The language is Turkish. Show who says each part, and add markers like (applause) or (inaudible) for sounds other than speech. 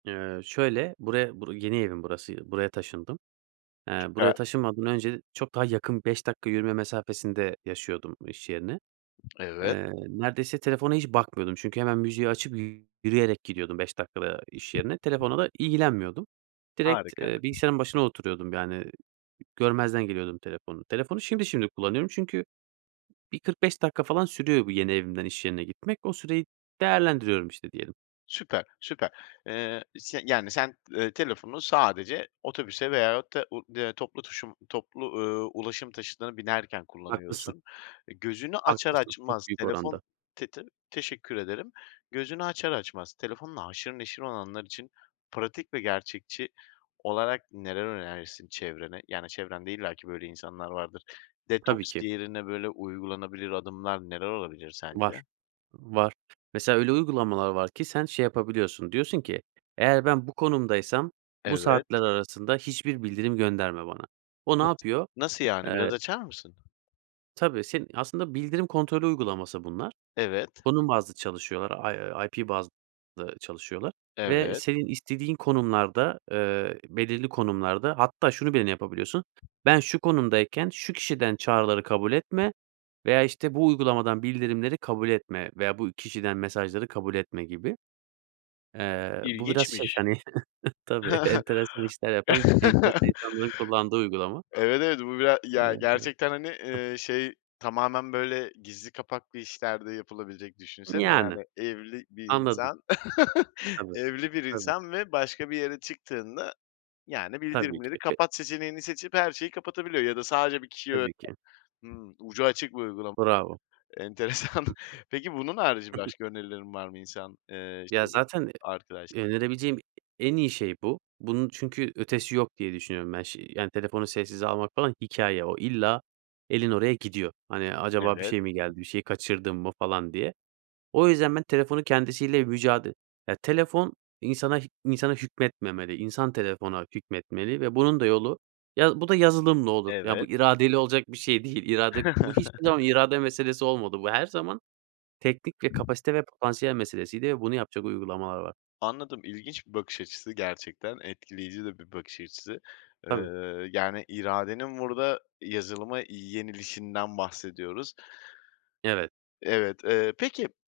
Speaker 1: Eee, şöyle; buraya, bur yeni evim burası, buraya taşındım. Eee, buraya
Speaker 2: Süper.
Speaker 1: taşınmadan önce çok daha yakın, 5 dakika yürüme mesafesinde yaşıyordum iş yerine.
Speaker 2: Evet.
Speaker 1: Eee, neredeyse telefona hiç bakmıyordum çünkü hemen müziği açıp yürüyerek gidiyordum 5 dakikada iş yerine, telefonla da ilgilenmiyordum. Direkt
Speaker 2: Harika.
Speaker 1: bilgisayarın başına oturuyordum, yani, görmezden geliyordum telefonu. Telefonu şimdi şimdi kullanıyorum. Çünkü bir 45 dakika falan sürüyor bu yeni evimden iş yerine gitmek. O süreyi değerlendiriyorum, işte, diyelim.
Speaker 2: Süper, süper. Eee, se yani, sen, eee, telefonu sadece otobüse veyahut da u da eee, toplu taşım toplu, ııı, ulaşım taşıtına binerken
Speaker 1: Haklısın.
Speaker 2: kullanıyorsun. E, gözünü açar
Speaker 1: Haklısın. Çok
Speaker 2: açmaz
Speaker 1: büyük
Speaker 2: telefon
Speaker 1: oranda.
Speaker 2: Te te teşekkür ederim. Gözünü açar açmaz telefonla haşır neşir olanlar için pratik ve gerçekçi olarak neler önerirsin çevrene? Yani, çevrende illaki böyle insanlar vardır.
Speaker 1: Tabii
Speaker 2: Detoks
Speaker 1: ki.
Speaker 2: yerine böyle uygulanabilir adımlar neler olabilir
Speaker 1: Var,
Speaker 2: sence?
Speaker 1: var. Mesela öyle uygulamalar var ki sen şey yapabiliyorsun, diyorsun ki, "Eğer ben bu konumdaysam bu
Speaker 2: Evet.
Speaker 1: saatler arasında hiçbir bildirim gönderme bana." O ne
Speaker 2: Nası
Speaker 1: yapıyor?
Speaker 2: nasıl, yani, biraz
Speaker 1: Eee
Speaker 2: açar mısın?
Speaker 1: Tabii, seni aslında bildirim kontrolü uygulaması bunlar.
Speaker 2: Evet.
Speaker 1: Konum bazlı çalışıyorlar, I IP bazlı çalışıyorlar ve
Speaker 2: Evet.
Speaker 1: senin istediğin konumlarda, eee, belirli konumlarda hatta şunu bile yapabiliyorsun. "Ben şu konumdayken şu kişiden çağrıları kabul etme." veya işte, "bu uygulamadan bildirimleri kabul etme." veya "bu kişiden mesajları kabul etme." gibi. Eee, bu biraz şey,
Speaker 2: İlginçmiş.
Speaker 1: hani, (chuckles) tabii
Speaker 2: (giggles)
Speaker 1: enteresan işler yapan, enteresan insanların kullandığı
Speaker 2: (chuckles)
Speaker 1: uygulama.
Speaker 2: Evet, evet. Bu bira ya
Speaker 1: Eee,
Speaker 2: gerçekten, hani, eee, şey. Tamamen böyle gizli kapaklı işler de yapılabilecek, düşünsene,
Speaker 1: Yani,
Speaker 2: yani, evli bir
Speaker 1: anladın.
Speaker 2: insan, (chuckles)
Speaker 1: Tabii,
Speaker 2: evli bir
Speaker 1: tabii.
Speaker 2: insan ve başka bir yere çıktığında yani
Speaker 1: Tabii
Speaker 2: "Bildirimleri
Speaker 1: ki. Be
Speaker 2: kapat" seçeneğini seçip her şeyi kapatabiliyor ya da sadece bir kişiye
Speaker 1: Tabii ki.
Speaker 2: (unintelligible) Hımm, ucu açık bir uygulam
Speaker 1: Bravo.
Speaker 2: Enteresan. Peki, bunun harici
Speaker 1: Hı hı.
Speaker 2: başka önerilerin var mı? İnsan, eee,
Speaker 1: Ya
Speaker 2: şeyde,
Speaker 1: zaten
Speaker 2: arkadaş
Speaker 1: e önerebileceğim e en iyi şey bu. Bunun çünkü ötesi yok diye düşünüyorum ben. Şi yani telefonu sessize almak falan hikâye. O, illa elin oraya gidiyor. Hani, acaba bir
Speaker 2: Evet.
Speaker 1: şey mi geldi? Bir şey kaçırdın mı, falan, diye. O yüzden ben telefonun kendisiyle mücade ya, telefon insana h insana hükmetmemeli, insan telefona hükmetmeli ve bunun da yolu ya bu da yazılımla olur ya bu
Speaker 2: Evet.
Speaker 1: iradeyle olacak bir şey değil. İrade bu, hiçbir zaman
Speaker 2: (chuckles)
Speaker 1: irade meselesi olmadı. Bu her zaman teknik, kapasite ve potansiyel meselesiydi ve bunu yapacak uygulamalar var.
Speaker 2: Anladım, ilginç bir bakış açısı. Gerçekten etkileyici de bir bakış açısı. Eee,
Speaker 1: Tabii.
Speaker 2: yani, iradenin burada yazılıma yenilişinden bahsediyoruz.
Speaker 1: Evet.
Speaker 2: Evet, eee, peki